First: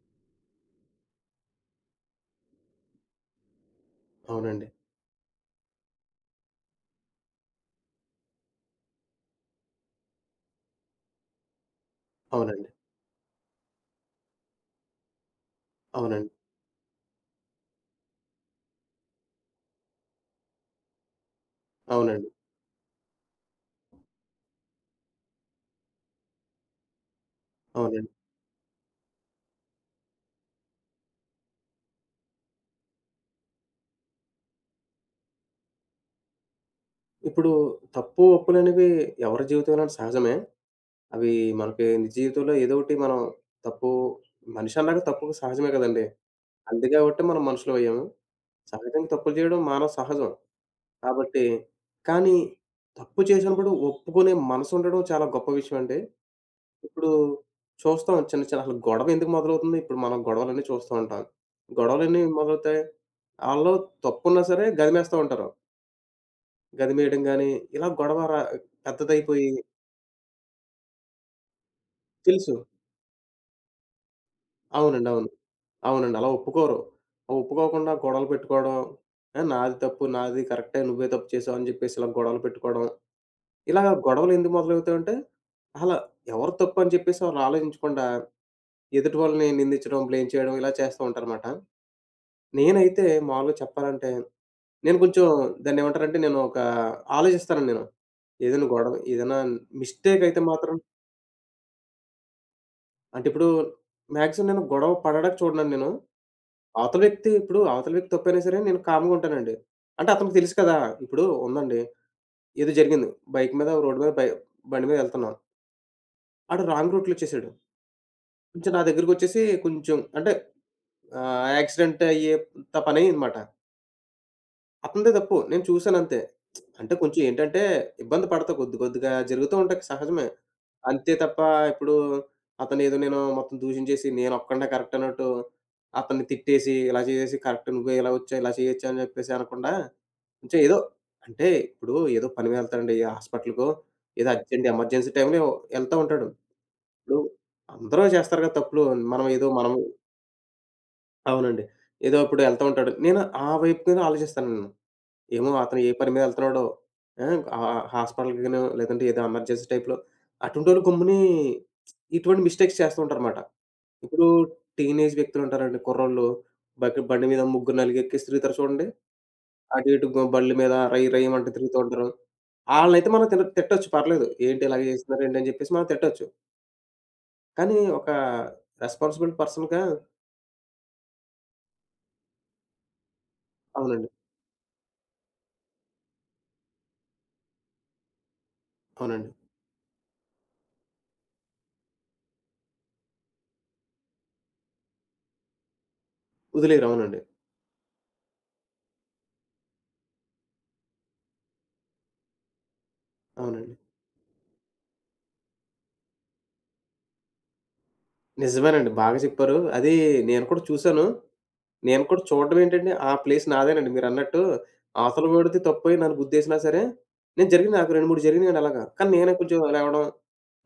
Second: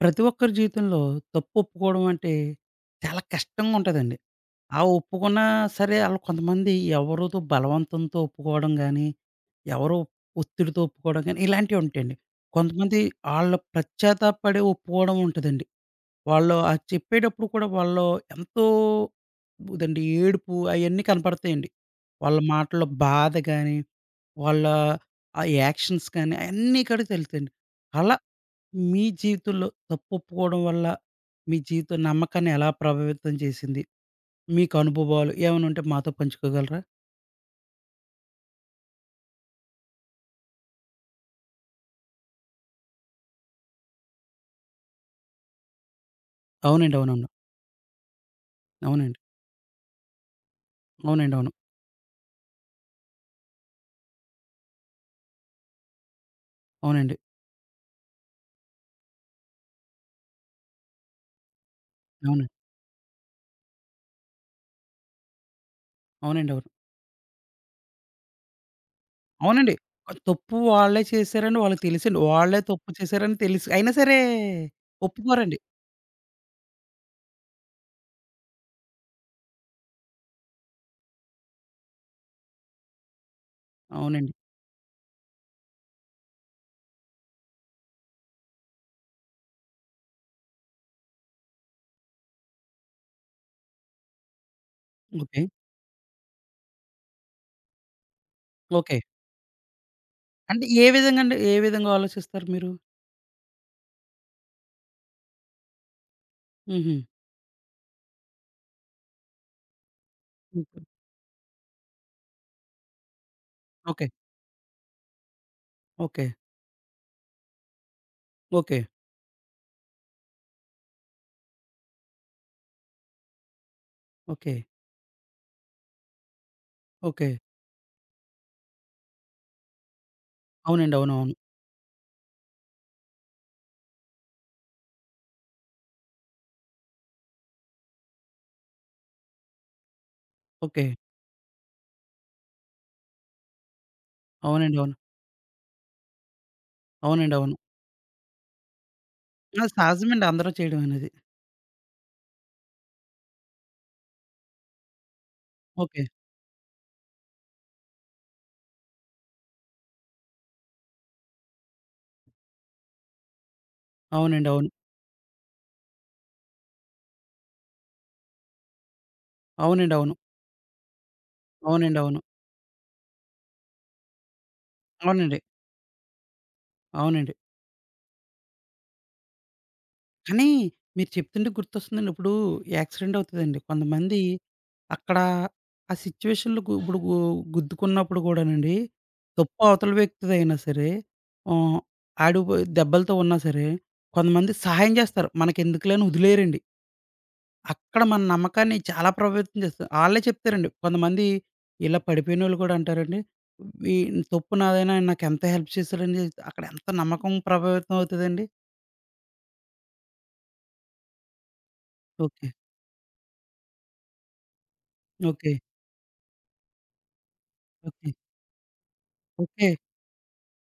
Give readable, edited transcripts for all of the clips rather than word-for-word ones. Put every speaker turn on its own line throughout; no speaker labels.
ప్రతి ఒక్కరి జీవితంలో తప్పు ఒప్పుకోవడం అంటే చాలా కష్టంగా ఉంటదండి.
అవునండి.
ఆ ఒప్పుకున్నా సరే ఆళ్ళు కొంతమంది ఎవరితో బలవంతంతో ఒప్పుకోవడం గానీ, ఎవరో ఒత్తిడితో ఒప్పుకోవడం గానీ ఇలాంటివి ఉంటాయండి.
అవునండి.
కొంతమంది ఆళ్ళ పశ్చాత్తాపపడి ఒప్పుకోవడం ఉంటదండి.
అవునండి.
వాళ్ళు అది చెప్పేటప్పుడు కూడా వాళ్ళు ఎంతో ఇదండి ఏడుపు అయన్నీ కనపడతాయండి.
అవునండి.
వాళ్ళ మాటల్లో బాధ గానీ, వాళ్ళ ఆ యాక్షన్స్ కానీ అయన్నీ కూడా తెలుస్తాయండి.
అవునండి.
అలా మీ జీవితంలో తప్పు ఒప్పుకోవడం వల్ల మీ జీవిత నమ్మకాన్ని ఎలా ప్రభావితం చేసింది? మీకు అనుభవాలు ఏమైనా ఉంటే మాతో పంచుకోగలరా?
ఇప్పుడు తప్పు, ఒప్పులనేవి ఎవరి జీవితంలోనైనా సహజమే. అవి మనకి నిజ జీవితంలో ఏదో ఒకటి మనం తప్పు మనిషి అన్నాక తప్పు సహజమే కదండీ! అంతే
అవునండి.
కాబట్టి
అవునవును.
మనం మనుషులమయ్యాము. సహజంగా
అవునండి.
తప్పులు చేయడం మానవ సహజం.
అవునండి.
కాబట్టి
అవును.
కానీ తప్పు చేసినప్పుడు ఒప్పుకునే మనసుండడం చాలా గొప్ప విషయం అండి. ఇప్పుడు
అవునండి.
చూస్తాం చిన్న, చిన్న అసలు గొడవ ఎందుకు మొదలవుతుంది? ఇప్పుడు మనం గొడవలన్నీ చూస్తూ ఉంటాం. గొడవలన్నీ
అవునండి.
మొదలవుతాయి. ఆళ్ళలో తప్పున్నా సరే గదిమేస్తా ఉంటారు.
అవునండి. అవును.
గదిమేయడం గాని, ఇలా గొడవ పెద్దదైపోయి
అవునండి. ఆ తప్పు వాళ్ళే చేశారని వాళ్ళకి తెలుసండి.
తెలుసు.
వాళ్ళే తప్పు చేశారని తెలుసు. అయినా సరే
అవునండి. అవును.
ఒప్పుకోరండి.
అవునండి. అలా ఒప్పుకోరు. ఆ ఒప్పుకోకుండా గొడవలు పెట్టుకోవడం, ఆ! నాది తప్పు, నాది కరెక్టే, నువ్వే తప్పు చేసావు అని చెప్పేసి ఇలా గొడవలు పెట్టుకోవడం. ఇలా
అవునండి.
గొడవలు ఎందుకు మొదలవుతాయంటే, అలా ఎవరు తప్పు అని చెప్పేసి వాళ్ళు ఆలోచించకుండా, ఎదుటి వాళ్ళని నిందించడం, బ్లేమ్ చేయడం ఇలా చేస్తూ ఉంటారనమాట. నేనైతే మామూలుగా చెప్పాలంటే, నేను కొంచెం
ఓకే.
దాన్నేమంటారంటే, నేను ఒక ఆలోచిస్తానండి నేను. ఏదైనా గొడవ
ఓకే.
ఏదైనా మిస్టేక్ అయితే
అంటే
మాత్రం
ఏ విధంగా అండి? ఏ విధంగా ఆలోచిస్తారు మీరు?
అంటే ఇప్పుడు మాక్సిమం నేను గొడవ పడడానికి చూడనండి నేను.
హుహు.
అవతల వ్యక్తి తప్పైనా సరే నేను కామ్‌గా ఉంటానండి. అంటే అతనికి తెలుసు కదా!
ఓకే.
ఇప్పుడు ఉందండి. ఏదో జరిగింది. బైక్ మీద రోడ్డు
ఓకే.
మీద బండి మీద ఎళ్తున్నాం.
ఓకే.
ఆడు రాంగ్ రూట్‌లో వచ్చేసాడు. కొంచెం
ఓకే.
నా దగ్గరికొచ్చేసి కొంచెం అంటే ఆహ్, యాక్సిడెంట్ అయ్యేంత పనయిందన్నమాట.
ఓకే.
అతనిదే తప్పు. నేను చూసానంతే. అంటే కొంచెం
ఓకే.
ఏంటంటే ఇబ్బంది పడతా కొద్ది కొద్దిగా జరుగుతూ ఉంటాయి సహజమే.
అవునండి.
అంతే
అవునవును.
తప్ప ఇప్పుడు అతనేదో నేను మొత్తం దూషించేసి నేనొక్కడినే కరెక్ట్ అన్నట్టు అతన్ని తిట్టేసి, ఇలా చేసేసి కరెక్ట్ నువ్వే ఇలా వచ్చావు, ఇలా చేయొచ్చావు అని చెప్పేసి అనకుండా కొంచెం ఏదో
ఓకే.
అంటే ఇప్పుడు ఏదో పని మీద వెళ్తాడండి ఏ హాస్పిటల్‌కో, ఏదో అర్జెంట్
అవునండి. అవును.
ఎమర్జెన్సీ టైమ్‌లో ఎళ్తా ఉంటాడు. ఇప్పుడు
అవునండి. అవును.
అందరూ చేస్తారు కదా తప్పులు.
ఆ!
మనం
సహజమండి అందరూ చేయడం అనేది.
అవునండి. ఏదో ఇప్పుడు ఎళ్తా ఉంటాడు. నేను ఆ వైపు మీద ఆలోచిస్తాను నేను. ఏమో అతను ఏ
ఓకే.
పని మీద ఎళ్తున్నాడో, ఆహ్, ఆ హాస్పిటల్‌కి గానో, లేదంటే ఏదో ఎమర్జెన్సీ టైప్‌లో అటుంటోళ్ళు గమ్ముని ఇటువంటి మిస్టేక్స్ చేస్తూ ఉంటారన్నమాట. ఇప్పుడు
అవునండి. అవును.
టీనేజ్ వ్యక్తులుంటారండి కుర్రోళ్ళు. బండి మీద ముగ్గురు, నలుగురు ఎక్కేసి తిరుగుతారు చూడండి. అటు
అవునండి.
ఇటు
అవును.
గ బళ్ళు మీద రయ్ రయ్ మంటూ తిరుగుతూ
అవునండి.
ఉంటారు.
అవును.
ఆళ్ళనైతే మనం తిట్టొచ్చు పర్లేదు. ఏంటి ఇలాగ చేస్తున్నారు ఏంటి
అవునండి.
అని చెప్పేసి మనం తిట్టొచ్చు.
అవునండి.
కానీ ఒక రెస్పాన్సిబుల్ పర్సన్‌గా
కానీ మీరు చెప్తుంటే గుర్తొస్తుందండి. ఇప్పుడు యాక్సిడెంట్ అవుతదండి.
అవునండి.
కొంతమంది అక్కడ ఆ సిట్యుయేషన్‌లో గు ఇప్పుడు గు గుద్దుకున్నప్పుడు గూడానండి,
అవునండి.
తప్పు అవతల వ్యక్తిదైనా సరే ఆహ్, ఆడు దెబ్బలతో ఉన్నా సరే కొంతమంది సహాయం జేస్తారు. మనకెందుకులే అని వదిలేయరండి.
వదిలేయరు. అవునండి.
అక్కడ మన నమ్మకాన్ని చాలా ప్రభావితం చేస్తుంది. ఆళ్ళే చెప్తారండి. కొంతమంది ఇలా పడిపోయినోళ్ళు కూడా అంటారండి.
అవునండి.
"ఈ తప్పు నాదైనా ఆయన నాకెంత హెల్ప్ చేశాడండి." అక్కడ ఎంత నమ్మకం ప్రభావితం అవుతదండి.
నిజమేనండి. బాగా చెప్పారు. అది నేను కూడా చూసాను. నేను కూడా
ఓకే.
చూడడం ఏంటండి, ఆ ప్లేస్ నాదేనండి మీరన్నట్టు. అవతల
ఓకే.
వాడిది తప్పయి నన్ను గుద్దేసినా సరే, నేను జరిగింది నాకు 2,
ఓకే.
3 జరిగినాయండి అలాగా. కానీ నేనే కొంచెం
ఓకే.
లేవడం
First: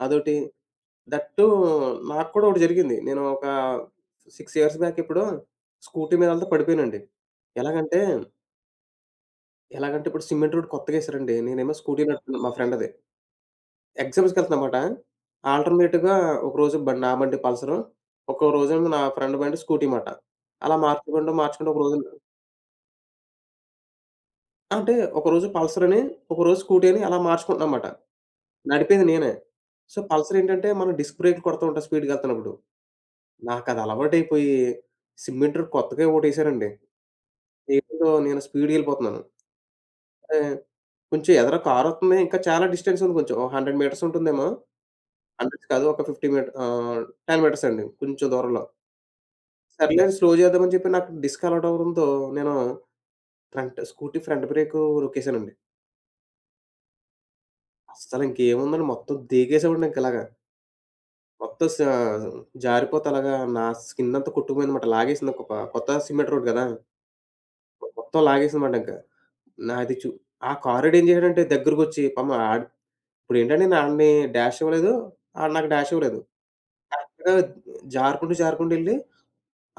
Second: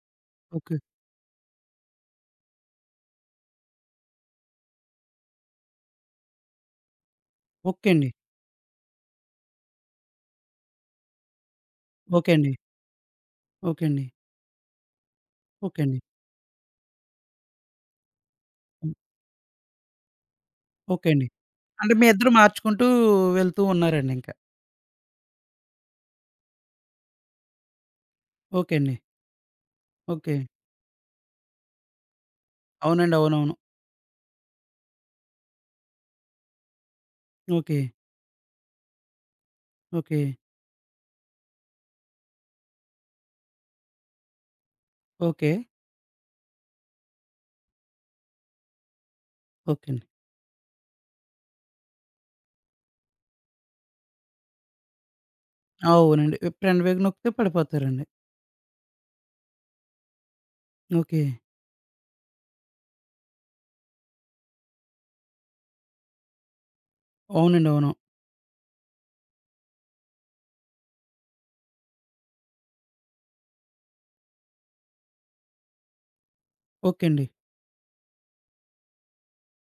అదోటి.
ఓకే.
దట్ టూ నాకు కూడా ఒకటి జరిగింది. నేను ఒక 6 ఇయర్స్ బ్యాక్ ఎప్పుడో స్కూటీ మీద ఎళ్తా పడిపోయానండి.
ఓకే
ఎలాగంటే,
అండి.
ఎలాగంటే ఇప్పుడు సిమెంట్ రోడ్ కొత్తగా ఏసారండి. నేనేమో స్కూటీ
ఓకే
నడుపుతున్నా మా
అండి.
ఫ్రెండ్‌ది.
ఓకే అండి.
ఎగ్జామ్స్‌కెళ్తన్నామాట.
ఓకే అండి.
ఆల్టర్‌నేట్‌గా ఒకరోజు బండి నా బండి పల్సరు. ఒక్కో రోజేమో
హ్మ్.
నా ఫ్రెండ్ బండి స్కూటీ మాట. అలా
ఓకే అండి.
మార్చుకుంటూ, మార్చుకుంటూ
అంటే
ఒకరోజు
మీ ఇద్దరు మార్చుకుంటూ వెళ్తూ ఉన్నారండి ఇంక.
అంటే ఒకరోజు పల్సర్ అని, ఒకరోజు స్కూటీ అని అలా మార్చుకుంటున్నా మాట.
ఓకే అండి.
నడిపేది నేనే. So,
okay.
పల్సర్ ఏంటంటే మనం డిస్క్ బ్రేక్‌లు కొడతా ఉంటాం స్పీడ్‌గెళ్తున్నప్పుడు.
అవునండి. అవునవును.
నాకది అలవాటైపోయి సిమ్మెంట్ రోడ్ కొత్తగా ఒకటేసారండి.
ఓకే.
ఏంటో నేను స్పీడ్‌గెళ్ళిపోతున్నాను.
ఓకే.
అంటే కొంచెం ఎదర కారొత్తుంది. ఇంకా చాలా డిస్టెన్స్ ఉంది కొంచెం. ఓ 100 మీటర్స్ ఉంటుందేమో.
ఓకే.
హండ్రెడ్స్ కాదు ఒక 50 మీట ఆహ్, 10 మీటర్స్ అండి కొంచెం దూరంలో.
ఓకే
సర్లే
అండి.
అని స్లో చేద్దామని చెప్పి నాకు డిస్క్ అలవాటు అవ్వడంతో నేను ఫ్రంట్ బ్రేకు నొక్కేసానండి.
అవునండి. ఫ్రంట్ బ్రేక్ నొక్కితే పడిపోతారండి.
అస్సలు ఇంకేముందండి మొత్తం దేకేసామండి ఇంక ఇలాగ.
ఓకే.
మొత్తం జారిపోతే అలాగా నా స్కిన్నంతా కొట్టుకుపోయిందన్నమాట. లాగేసింది ఒక ప కొత్త సిమెంట్ రోడ్ గదా!
అవునండి. అవును.
మొత్తం లాగేసిందన్నమాట ఇంక. నాది చు ఆ కారోడు ఏం చేసాడంటే దగ్గరకొచ్చి పాపం ఆడు ఇప్పుడేంటంటే నేను ఆడిని డాష్ ఇవ్వలేదు. ఆడు నాకు డాష్ ఇవ్వలేదు.
ఓకే అండి.
కరెక్ట్‌గా జారుకుంటూ, జారుకుంటూ ఎళ్లి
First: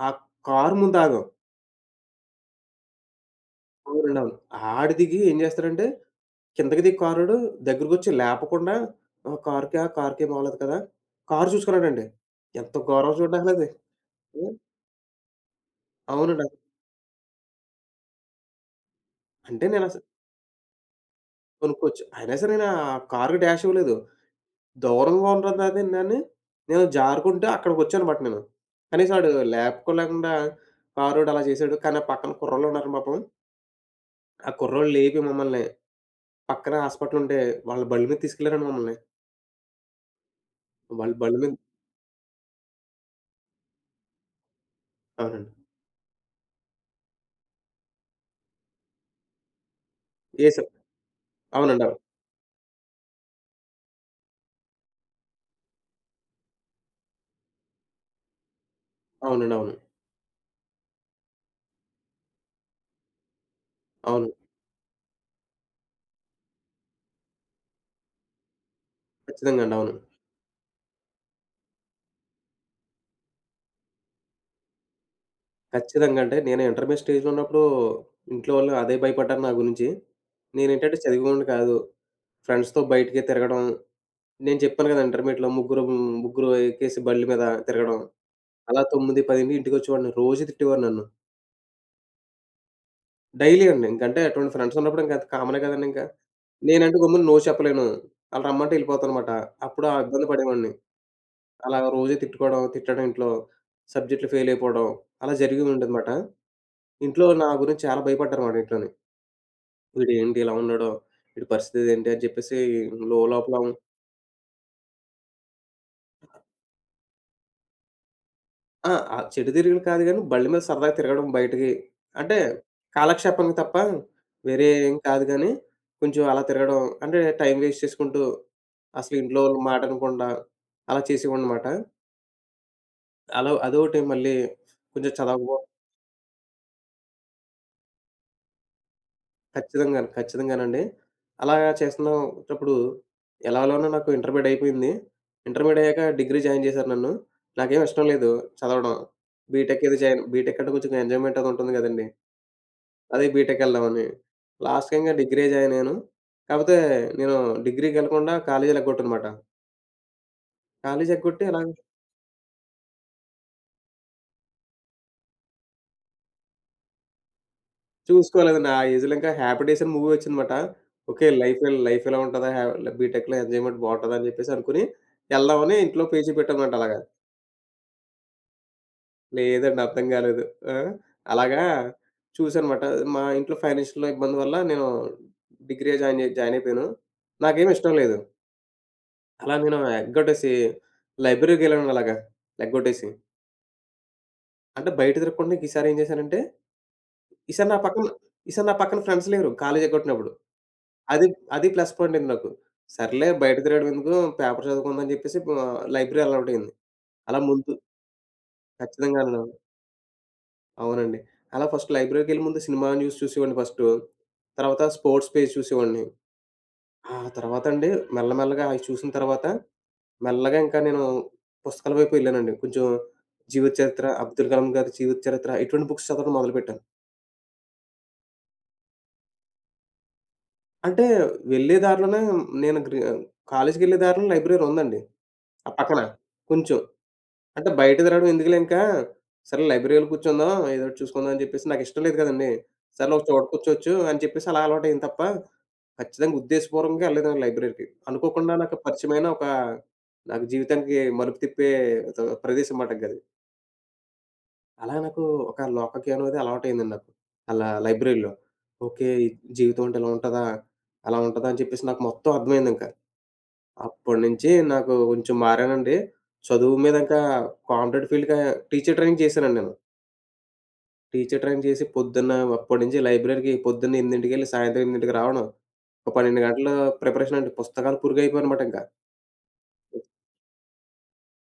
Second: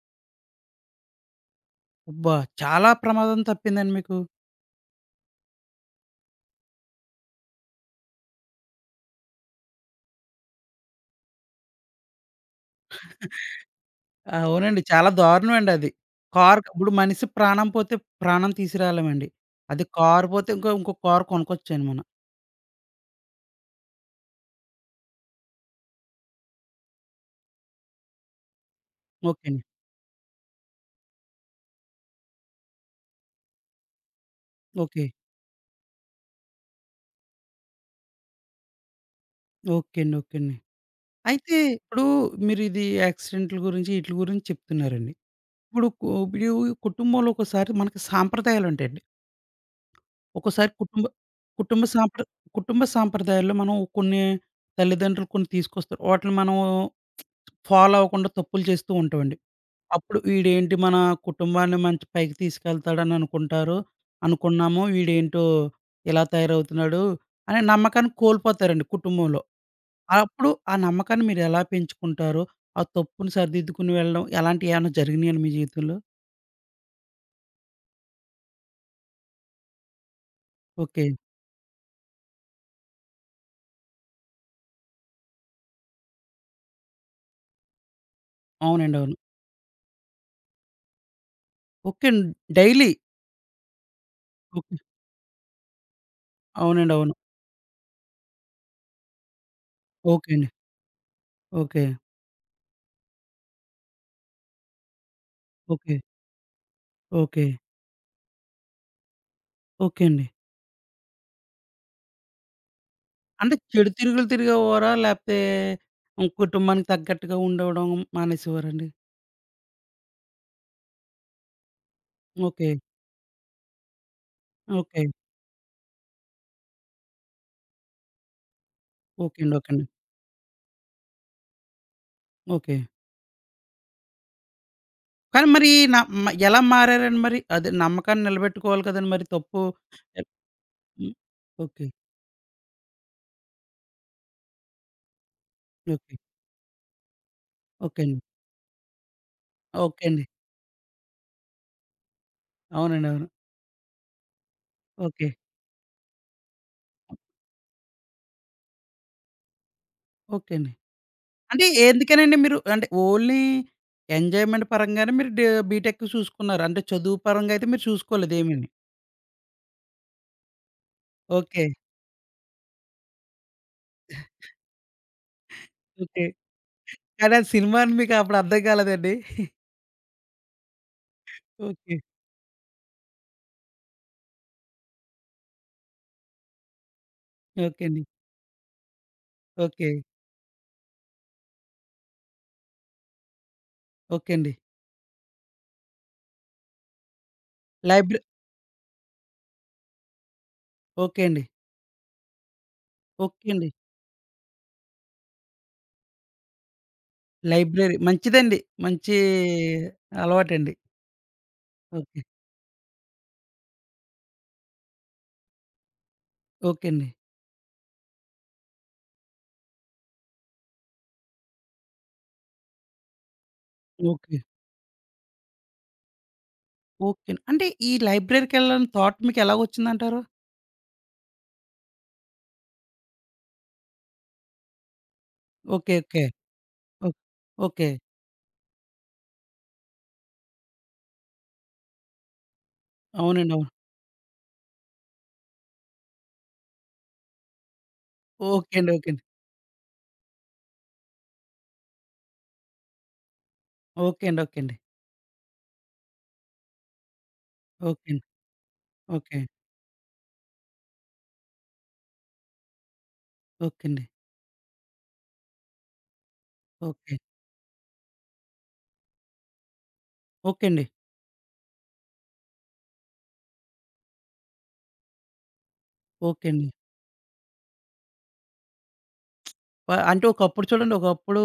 ఆ కారు ముందాగాం.
అబ్బా! చాలా ప్రమాదం తప్పిందండి మీకు.
అవునండి. అవును. ఆడు దిగి ఏం చేస్తాడంటే కిందకి దిగి కారోడు దగ్గరకొచ్చి లేపకుండా ఆహ్, "కారుకా? కారుకేం అవ్వలేదు కదా?" కారు చూసుకున్నాడండి. ఎంత ఘోరం చూడండి అసలది. హ్మ్.
అవునండి. చాలా దారుణమండి అది.
అవునండి.
కారు ఇప్పుడు మనిషి ప్రాణం పోతే ప్రాణం తీసుకురాలేమండి.
అంటే
అది
నేనస
కారు పోతే ఇంకో ఇంకో కారు కొనుక్కొచ్చండి
కొనుక్కోవచ్చు.
మనం.
అయినా సరే నేను ఆ కారుకి డాష్ ఇవ్వలేదు. దూరంగా ఉన్నదని నేను జారుకుంటూ అక్కడికొచ్చానమాట నేను. కనీసం ఆడు
ఓకే అండి.
లేపుకోలేకుండా కారోడు అలా చేసాడు. కానీ ఆ పక్కన కుర్రోళ్ళున్నారు పాపం. ఆ కుర్రోళ్ళు
ఓకే.
లేపి మమ్మల్ని పక్కన హాస్పిటల్ ఉంటే వాళ్ళ బళ్ళు మీద తీసుకెళ్లారండి మమ్మల్ని.
ఓకే అండి. ఓకే అండి.
వాళ్ళ బళ్ళు మీద
అయితే ఇప్పుడు మీరు ఇది యాక్సిడెంట్‌ల గురించి ఈట్లి గురించి చెప్తున్నారండి.
అవునండి.
ఇప్పుడు కుటుంబంలో ఒక్కోసారి మనకి సాంప్రదాయాలుంటాయండి.
ఏసారు.
ఒక్కోసారి కుటుంబ కుటుంబ
అవునండి. అవును.
సాంప్ర కుటుంబ సాంప్రదాయాల్లో మనం కొన్ని తల్లిదండ్రులు కొన్ని తీసుకొస్తారు. వాటిని మనం ఫాలో అవ్వకుండా తప్పులు చేస్తూ ఉంటామండి.
అవునండి. అవును.
అప్పుడు వీడేంటి మన కుటుంబాన్ని మంచి పైకి తీసుకెళ్తాడని అనుకుంటారు.
అవును.
అనుకున్నాము. వీడేంటో ఇలా తయారవుతున్నాడు అనే నమ్మకాన్ని కోల్పోతారండి కుటుంబంలో.
ఖచ్చితంగా అండి. అవును.
అప్పుడు ఆ నమ్మకాన్ని మీరెలా పెంచుకుంటారు? ఆ తప్పుని సరిదిద్దుకుని వెళ్ళడం ఎలాంటివి ఏమైనా జరిగినాయండి మీ జీవితంలో?
ఖచ్చితంగా అంటే నేను ఇంటర్మీడియేట్ స్టేజ్‌లో ఉన్నప్పుడు ఇంట్లో వాళ్ళు అదే భయపడ్డారు నా గురించి. నేనేంటంటే
ఓకే.
చదివేవాడిని కాదు. ఫ్రెండ్స్‌తో బయటికి తిరగడం నేను చెప్పాను గదా! ఇంటర్మీడియేట్‌లో ముగ్గురు ఎక్కేసి బండ్ల మీద తిరగడం. అలా
అవునండి. అవును.
9, 10కి ఇంటికొచ్చేవాడిని. రోజు తిట్టేవారు నన్ను.
ఓకే అండి. డైలీ.
డైలీ అండి. ఇంకంటే అటువంటి ఫ్రెండ్స్
ఓకే.
ఉన్నప్పుడు ఇంక అది కామనే కదండీ ఇంక.
అవునండి.
నేనంటే
అవును.
గమ్మున నో చెప్పలేను. ఆళ్ళు రమ్మంటే ఎళ్ళిపోతానమాట. అప్పుడు ఆ ఇబ్బంది
ఓకే అండి.
పడేవాడిని. అలా
ఓకే.
రోజు తిట్టుకోవడం, తిట్టడం ఇంట్లో. సబ్జెక్ట్‌లు ఫెయిల్ అయిపోవడం. అలా జరిగి
ఓకే.
ఉండేదమాట. ఇంట్లో
ఓకే.
నా గురించి చాలా భయపడ్డారుమాట ఇంట్లోని.
ఓకే అండి.
"వీడేంటి ఇలా ఉన్నాడు? వీడి పరిస్థితి ఏంటి?" అని చెప్పేసి
అంటే
లోపల
చెడు తిరుగులు తిరిగేవారా? లేపోతే హ్మ్, కుటుంబానికి తగ్గట్టుగా ఉండవడం మానేసేవారండి?
ఆ! ఆ చెడు తిరుగులు కాదు గానీ, బండి మీద సరదాగా తిరగడం బయటికి. అంటే
ఓకే.
కాలక్షేపానికి తప్ప వేరే ఏం
ఓకే.
కాదు గానీ, కొంచెం అలా తిరగడం అంటే టైం వేస్ట్ చేసుకుంటూ, అసలు ఇంట్లో
ఓకే అండి.
వాళ్ళ
ఓకే
మాట
అండి.
వినకుండా అలా చేసేవాడినమాట.
ఓకే.
అలా అదొకటి మళ్ళీ కొంచెం
కానీ
చదవకపో
మరి న మ ఎలా మారారండి మరి? అదే నమ్మకాన్ని నిలబెట్టుకోవాలి కదండీ మరి తప్పు
ఖచ్చితంగాను,
ఎప్
ఖచ్చితంగానండి.
హ్మ్.
అలా
ఓకే.
చేస్తున్నప్పుడు ఎలాలోనో నాకు ఇంటర్మీడియేట్ అయిపోయింది. ఇంటర్మీడియేట్ అయ్యాక
ఓకే.
డిగ్రీ జాయిన్ చేశారు నన్ను. నాకేం
ఓకే
ఇష్టం
అండి.
లేదు చదవడం. బీటెక్ ఏదో
ఓకే
జాయిన్
అండి.
బీటెక్ అంటే కొంచెం ఎంజాయ్‌మెంట్ అది ఉంటుంది గదండీ!
అవునండి.
అదే
అవును.
బీటెక్ ఎళ్దామని. లాస్ట్‌కి ఇంక
ఓకే.
డిగ్రీ జాయిన్ అయ్యాను. కాపోతే నేను డిగ్రీకెళ్ళకుండా కాలేజీలు ఎగ్గొట్టానమాట.
ఓకే అండి.
కాలేజీ ఎగ్గొట్టి అలా
అంటే ఎందుకనండి మీరు అంటే ఓన్లీ ఎంజాయ్‌మెంట్ పరంగానే మీరు బీటెక్ చూసుకున్నారు. అంటే చదువు పరంగా అయితే మీరు చూసుకోలేదు ఏమీని.
చూసుకోలేదండి. ఆ ఏజ్‌లో ఇంకా 'హ్యాపీ డేస్' అని మూవీ వచ్చిందమాట. ఓకే.
ఓకే.
లైఫ్ ఇలా ఉంటదా? బీటెక్‌లో ఎంజాయ్‌మెంట్ బావుంటదా? అని చెప్పేసి అనుకుని ఎళ్దామని ఇంట్లో
ఓకే.
పేచీ పెట్టానమాట అలాగా.
కానీ అది సినిమా అని మీకు అప్పుడు అర్థం కాలేదండి?
లేదండి అర్థం కాలేదు. ఆ! అలాగా
ఓకే.
చూసానమాట. మా ఇంట్లో ఫైనాన్షియల్ ఇబ్బంది వల్ల నేను డిగ్రీ జాయిన్ అయి జాయిన్ అయిపోయాను. నాకేమి
ఓకే
ఇష్టం
అండి.
లేదు. అలా నేను
ఓకే.
ఎగ్గొట్టేసి లైబ్రరీకెళ్ళానండి అలాగా ఎగ్గొట్టేసి.
ఓకే అండి.
అంటే బయట తిరగకుండా ఈసారి ఏం చేశానంటే, ఈసారి నా పక్కన
లైబ్ర
ఈసారి నా పక్కన ఫ్రెండ్స్ లేరు కాలేజీ ఎగ్గొట్టినప్పుడు.
ఓకే
అది
అండి.
అది ప్లస్ పాయింట్ అయింది నాకు. సర్లే
ఓకే
బయట
అండి.
తిరగడం ఎందుకు పేపర్ చదువుకుందాం అని చెప్పేసి ఆహ్, లైబ్రరీ అలవాటు అయింది. అలా ముందు
లైబ్రరీ మంచిదండి. మంచి
ఖచ్చితంగాను.
అలవాటండి.
అవునండి. అలా ఫస్ట్
ఓకే.
లైబ్రరీకెళ్ళి ముందు సినిమా న్యూస్ చూసేవాడిని ఫస్టు. తర్వాత స్పోర్ట్స్ పేజ్ చూసేవాడిని.
ఓకే అండి.
ఆ తర్వాత అండి మెల్లమెల్లగా అయి చూసిన తర్వాత, మెల్లగా ఇంకా నేను పుస్తకాల వైపు వెళ్ళానండి. కొంచెం జీవిత చరిత్ర,
ఓకే.
అబ్దుల్ కలాం గారి జీవిత చరిత్ర ఇటువంటి బుక్స్ చదవడం మొదలుపెట్టాను.
ఓకే. అంటే ఈ లైబ్రరీకెళ్ళాలని థాట్ మీకు ఎలాగొచ్చిందంటారు?
అంటే వెళ్ళే దారిలోనే నేను కాలేజికెళ్ళే దారిలో లైబ్రరీ ఉందండి. ఆ
ఓకే.
పక్కన
ఓకే.
కొంచెం.
ఓ
అంటే
ఓకే.
బయట తిరగడం ఎందుకులే ఇంకా, సరే లైబ్రరీలో కూర్చుందాం, ఏదో ఒకటి చూసుకుందాం అని చెప్పేసి నాకిష్టం లేదు కదండీ. సర్లే ఒక చోట
అవునండి. అవును.
కూర్చోవచ్చు అని చెప్పేసి అలా అలవాటయింది తప్ప, ఖచ్చితంగా ఉద్దేశపూర్వకంగా వెళ్ళలేదండి లైబ్రరీకి. అనుకోకుండా నాకు
ఓకే అండి. ఓకే అండి.
పరిచయమైన ఒక నాకు జీవితానికి మలుపు తిప్పే ఒక ప్రదేశం మాట ఇంకది.
ఓకే అండి.
అలా నాకు ఒక లోకజ్ఞానం అనేది అలవాటయిందండి నాకు. అలా
ఓకే అండి.
లైబ్రరీలో. ఓకే.
ఓకే అండి.
జీవితం అంటే ఇలా ఉంటదా? అలా ఉంటదా? అని చెప్పేసి నాకు మొత్తం అర్థమైందింక.
ఓకే. ఓకే అండి.
అప్పటినుంచి నాకు కొంచెం మారానండి. చదువు మీద
ఓకే.
ఇంకా కాంపిటేటివ్ ఫీల్డ్‌గా టీచర్ ట్రైనింగ్ చేశానండి నేను.
ఓకే అండి.
టీచర్ ట్రైనింగ్ చేసి పొద్దున్న అప్పటినుంచి లైబ్రరీకి పొద్దున్న 8కి సాయంత్రం 8కి రావడం. ఒక 12
ఓకే అండి.
గంటలు ప్రిపరేషన్ అండి. పుస్తకాలు పురుగయిపోయాననమాట ఇంకా.
ప అంటే ఒకప్పుడు చూడండి, ఒకప్పుడు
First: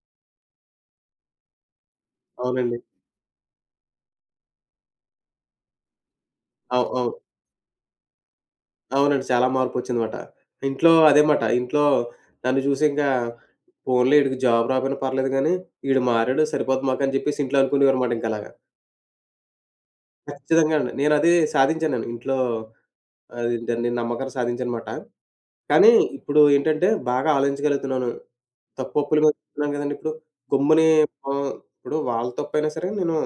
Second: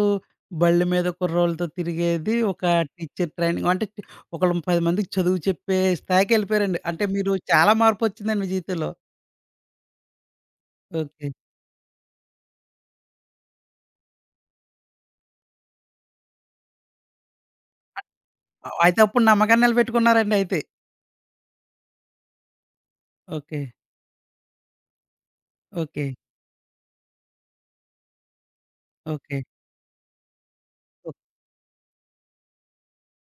బళ్ళ మీద కుర్రోళ్ళతో తిరిగేది ఒక
అవునండి.
టీచర్ ట్రైనింగ్ అంటే ఒకళ్ళు 10 మందికి చదువు చెప్పే స్థాయికెళ్ళిపోయారండి.
అవు
అంటే
అవు.
మీరు చాలా మార్పొచ్చిందండి మీ జీవితంలో.
అవునండి. చాలా మార్పొచ్చిందమాట. ఇంట్లో అదే
ఓకే.
మాట. ఇంట్లో నన్ను చూసి ఇంకా పోన్లే ఈడికి జాబ్ రాపోయినా పర్లేదు గానీ, ఈడు మారాడు సరిపోద్ది మాకు అని చెప్పేసి ఇంట్లో అనుకునేవారమాట ఇంకలాగా.
ఆహ్, అయితే అప్పుడు నమ్మకాన్ని నిలబెట్టుకున్నారండి అయితే.
ఖచ్చితంగా అండి. నేనది సాధించాను నేను. ఇంట్లో అది
ఓకే.
దాన్ని నేను నమ్మకాన్ని సాధించానుమాట. కానీ
ఓకే.
ఇప్పుడు ఏంటంటే బాగా ఆలోచించగలుగుతున్నాను. తప్పు ఒప్పుల మీద
ఓకే.
చెప్తున్నాను గదండీ ఇప్పుడు. గమ్ముని
ఓ
ఆహ్, ఇప్పుడు వాళ్ళ తప్పైనా సరే నేను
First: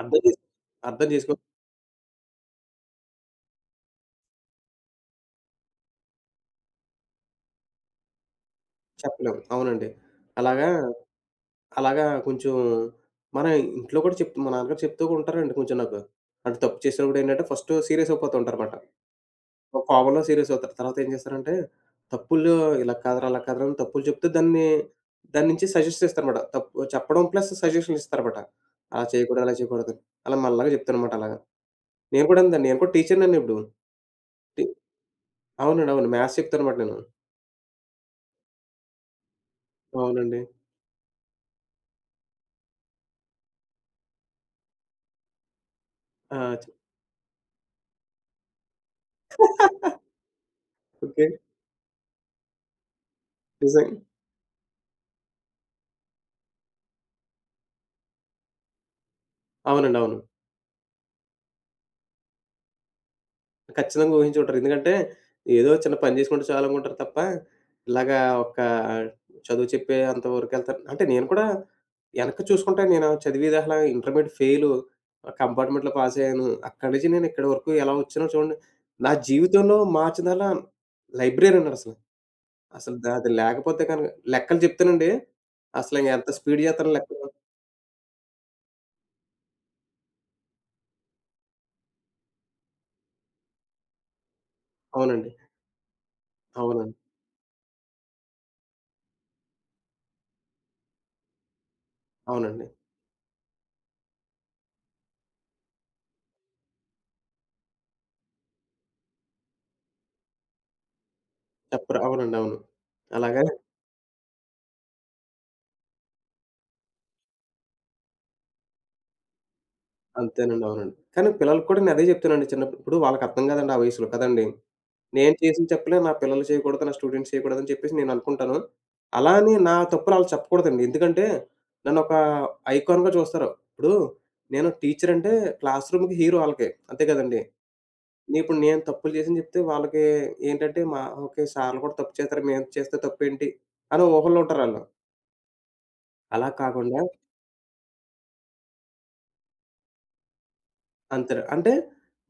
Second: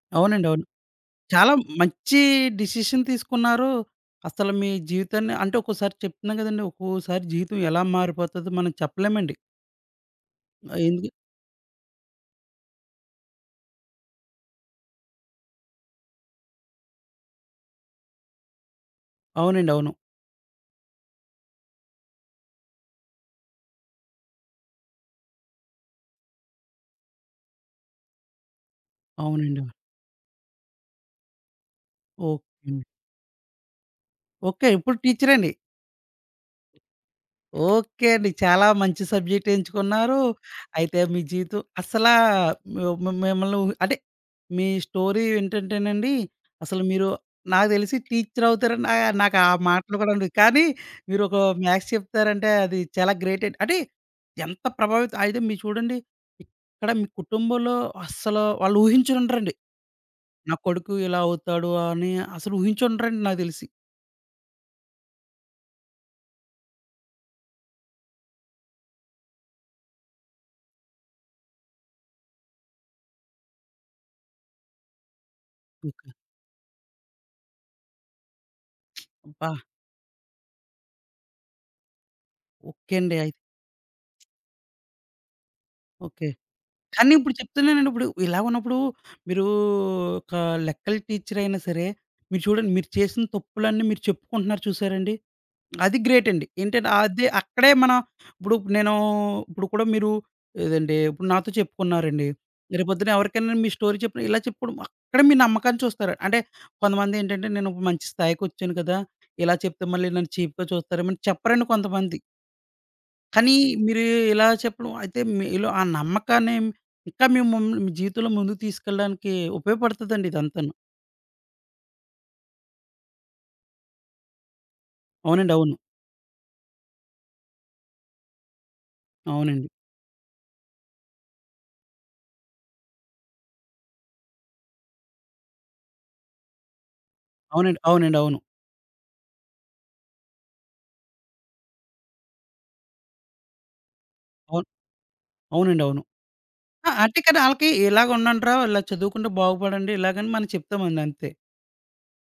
అర్థం జేసు
అవునండి. అవును.
అర్థం జేసుకో
చాలా మంచి డెసిషన్ తీసుకున్నారు. అసలు మీ జీవితాన్ని అంటే ఒక్కోసారి చెప్తున్నాను కదండీ! ఒక్కోసారి జీవితం ఎలా మారిపోతదో మనం చెప్పలేమండి.
చెప్పలేము. అవునండి. అలాగా
ఎందుకు
అలాగా కొంచెం మన ఇంట్లో కూడా చెప్తూ మా నాన్నగారు చెప్తూ కూడా ఉంటారండి కొంచెం నాకు. అంటే తప్పు చేసినప్పుడు ఏంటంటే ఫస్టు సీరియస్ అయిపోతూ ఉంటారన్నమాట.
అవునండి.
ఒక
అవును.
కోపంలో సీరియస్ అవుతారు. తర్వాత ఏం చేస్తారంటే తప్పులు ఇలా కాదురా, అలా కాదురా అని తప్పులు చెప్తే దాన్ని దాని నుంచి సజెషన్స్ ఇస్తారన్నమాట. తప్పు చెప్పడం ప్లస్ సజెషన్‌లు ఇస్తారన్నమాట. అలా చేయకూడదు, అలా
అవునండి. అవును.
చేయకూడదని. అలా మెల్లగా చెప్తానన్నమాట అలాగా. నేను కూడా
ఓకే
అంతే నేను
అండి.
కూడా టీచర్‌నండి ఇప్పుడు. టి
ఓకే. ఇప్పుడు టీచరే అండి.
అవునండి. అవును. మ్యాథ్స్ చెప్తానన్నమాట నేను.
ఓకే అండి. చాలా మంచి సబ్జెక్ట్ ఎంచుకున్నారు.
అవునండి.
అయితే మీ జీవితం అస్సలా మిమ్మల్ని ఊహి అంటే మీ స్టోరీ ఏంటంటేనండి,
ఆ!
అసలు మీరు నాకు తెలిసి టీచర్ అవుతారని నాకు ఆ మాటలు కూడా ఉండవు. కానీ మీరు
ఓకే.
ఒక మ్యాథ్స్ చెప్తారంటే అది చాలా గ్రేట్ అండి. అంటే
నిజంగా.
ఎంత ప్రభావితం అయితే మీరు చూడండి ఇక్కడ మీ కుటుంబంలో అస్సలు వాళ్ళు ఊహించనుండరండి.
అవునండి. అవును.
నా కొడుకు ఇలా అవుతాడు అని అసలు ఊహించుండరండి నాకు తెలిసి.
ఖచ్చితంగా ఊహించి ఉంటారు. ఎందుకంటే, ఏదో చిన్న పని చేసుకుంటే చాలనుకుంటారు తప్ప, ఇలాగా ఒక చదువు చెప్పే అంత వరకెళ్తారు. అంటే నేను కూడా వెనక్కి చూసుకుంటే నేను చదివేది అసల ఇంటర్మీడియేట్ ఫెయిలు. కంపార్ట్మెంట్‌లో
ఓకే.
పాస్ అయ్యాను. అక్కడి నుంచి నేను ఇక్కడి వరకు ఎలా వచ్చానో చూడండి. నా
అబ్బా!
జీవితంలో మార్చిందల్లా లైబ్రరీయనసల. అసలు
ఓకే అండి.
అది
అయితే
లేకపోతే కనుక లెక్కలు చెప్తానండి. అసలు ఇంక
ఓకే.
ఎంత స్పీడ్ చేత్తానో
కానీ
లెక్కలు.
ఇప్పుడు చెప్తున్నానండి ఇప్పుడు ఇలా ఉన్నప్పుడు మీరు ఒక లెక్కల టీచర్ అయినా సరే, మీరు చూడండి మీరు చేసిన తప్పులన్నీ మీరు చెప్పుకుంటున్నారు చూసారండి.
అవునండి.
అది గ్రేట్ అండి. ఏంటంటే
అవునండి.
అదే అక్కడే మనం ఇప్పుడు నేను ఇప్పుడు కూడా మీరు ఏదండి ఇప్పుడు నాతో చెప్పుకున్నారండి.
అవునండి.
రేపొద్దున ఎవరికైనా మీ స్టోరీ చెప్పిన ఇలా చెప్పుకోవడం అక్కడే మీ నమ్మకాన్ని చూస్తారు. అంటే కొంతమంది ఏంటంటే నేను ఒక మంచి స్థాయికొచ్చాను కదా! ఇలా చెప్తే మళ్ళీ నన్ను చీప్‌గా చూస్తారేమో అని చెప్పరండి
చెప్పరు.
కొంతమంది.
అవునండి. అవును. అలాగా
కానీ మీరు ఇలా చెప్పడం అయితే మీలో ఆ నమ్మకాన్ని ఇంకా మేము మమ్- మీ జీవితంలో ముందుకు తీసుకెళ్ళడానికి ఉపయోగపడుతుందండి
అంతేనండి.
ఇదంతాను.
అవునండి. కానీ పిల్లలకి కూడా నేను అదే చెప్తానండి చిన్నప్పుడు. ఇప్పుడు వాళ్ళకి అర్థం కాదండి ఆ వయసులో కదండీ! నేను
అవునండి
చేసింది
అవును.
తప్పులే నా పిల్లలు చేయకూడదు, నా స్టూడెంట్స్ చేయకూడదని చెప్పేసి నేను అనుకుంటాను. అలా అని
అవునండి.
నా తప్పులు ఆళ్ళకి చెప్పకూడదండి. ఎందుకంటే నన్నొక ఐకాన్‌గా చూస్తారు. ఇప్పుడు నేను టీచర్ అంటే క్లాస్ రూమ్‌కి హీరో ఆళ్ళకి. అంతే కదండీ!
అవునండి. అవునండి అవును.
ఇప్పుడు నేను తప్పులు చేశానని చెప్తే వాళ్ళకి ఏంటంటే మా ఓకే. సార్లు కూడా తప్పు చేస్తారు. మేము చేస్తే తప్పేంటి అని ఊహల్లో
అవును.
ఉంటారాళ్ళు.
అవునండి అవును.
అలా
ఆ!
కాకుండా
అంటే కదా ఆళ్ళకి ఇలాగ ఉండండిరా! ఇలా చదువుకుంటే బాగుపడండి ఇలాగని మనం చెప్తామండి అంతే.
అంతే. అంటే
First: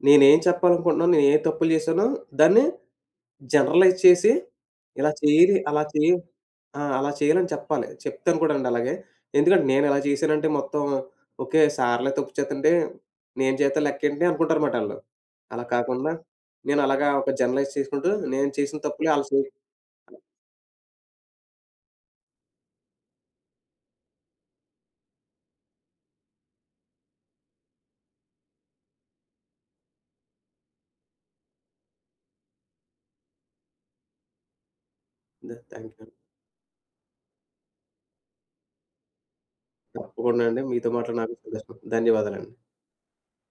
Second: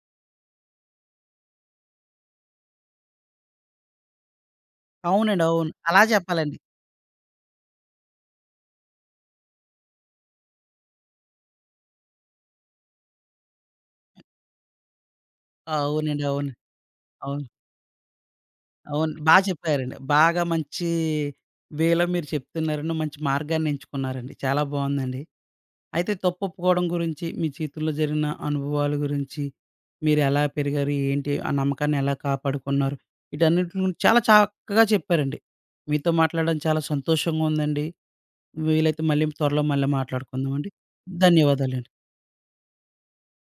నేనేం చెప్పాలనుకుంటున్నానో, నేను ఏ తప్పులు చేశానో దాన్ని జనరలైజ్ చేసి ఇలా
అవునండి
చేయాలి,
అవును.
అలా
అలా
చేయ
చెప్పాలండి.
ఆ! అలా చేయాలని చెప్పాలి. చెప్తాను కూడానండి అలాగే. ఎందుకంటే నేనిలా చేశానంటే మొత్తం ఓకే. సార్‌లే తప్పు చేత్తంటే నేను చేత్తే లెక్కేంటి అనుకుంటారుమాట ఆళ్ళు. అలా కాకుండా
అవునండి అవును.
నేనలాగా ఒక
అవును.
జనరలైజ్ చేసుకుంటూ నేను చేసిన తప్పులే
అవును.
ఆళ్ళు
బా
చేయ
చెప్పారండి. బాగా మంచి వేలో మీరు చెప్తున్నారండి. మంచి మార్గాన్ని ఎంచుకున్నారండి. చాలా బావుందండి. అయితే తప్పొప్పుకోవడం గురించి, మీ జీవితంలో జరిగిన అనుభవాల గురించి, మీరెలా పెరిగారు, ఏంటి, ఆ నమ్మకాన్ని ఎలా కాపాడుకున్నారు, వీటన్నిటి గురించి చాలా చక్కగా చెప్పారండి.
థాంక్యూ
మీతో
అండి.
మాట్లాడడం చాలా సంతోషంగా ఉందండి. వీలైతే మళ్ళీ త్వరలో మళ్ళీ
తప్పకుండా అండి.
మాట్లాడుకుందామండి.
మీతో మాట్లాడి నాకు సంతోషం.
ధన్యవాదాలండి.
ధన్యవాదాలండి.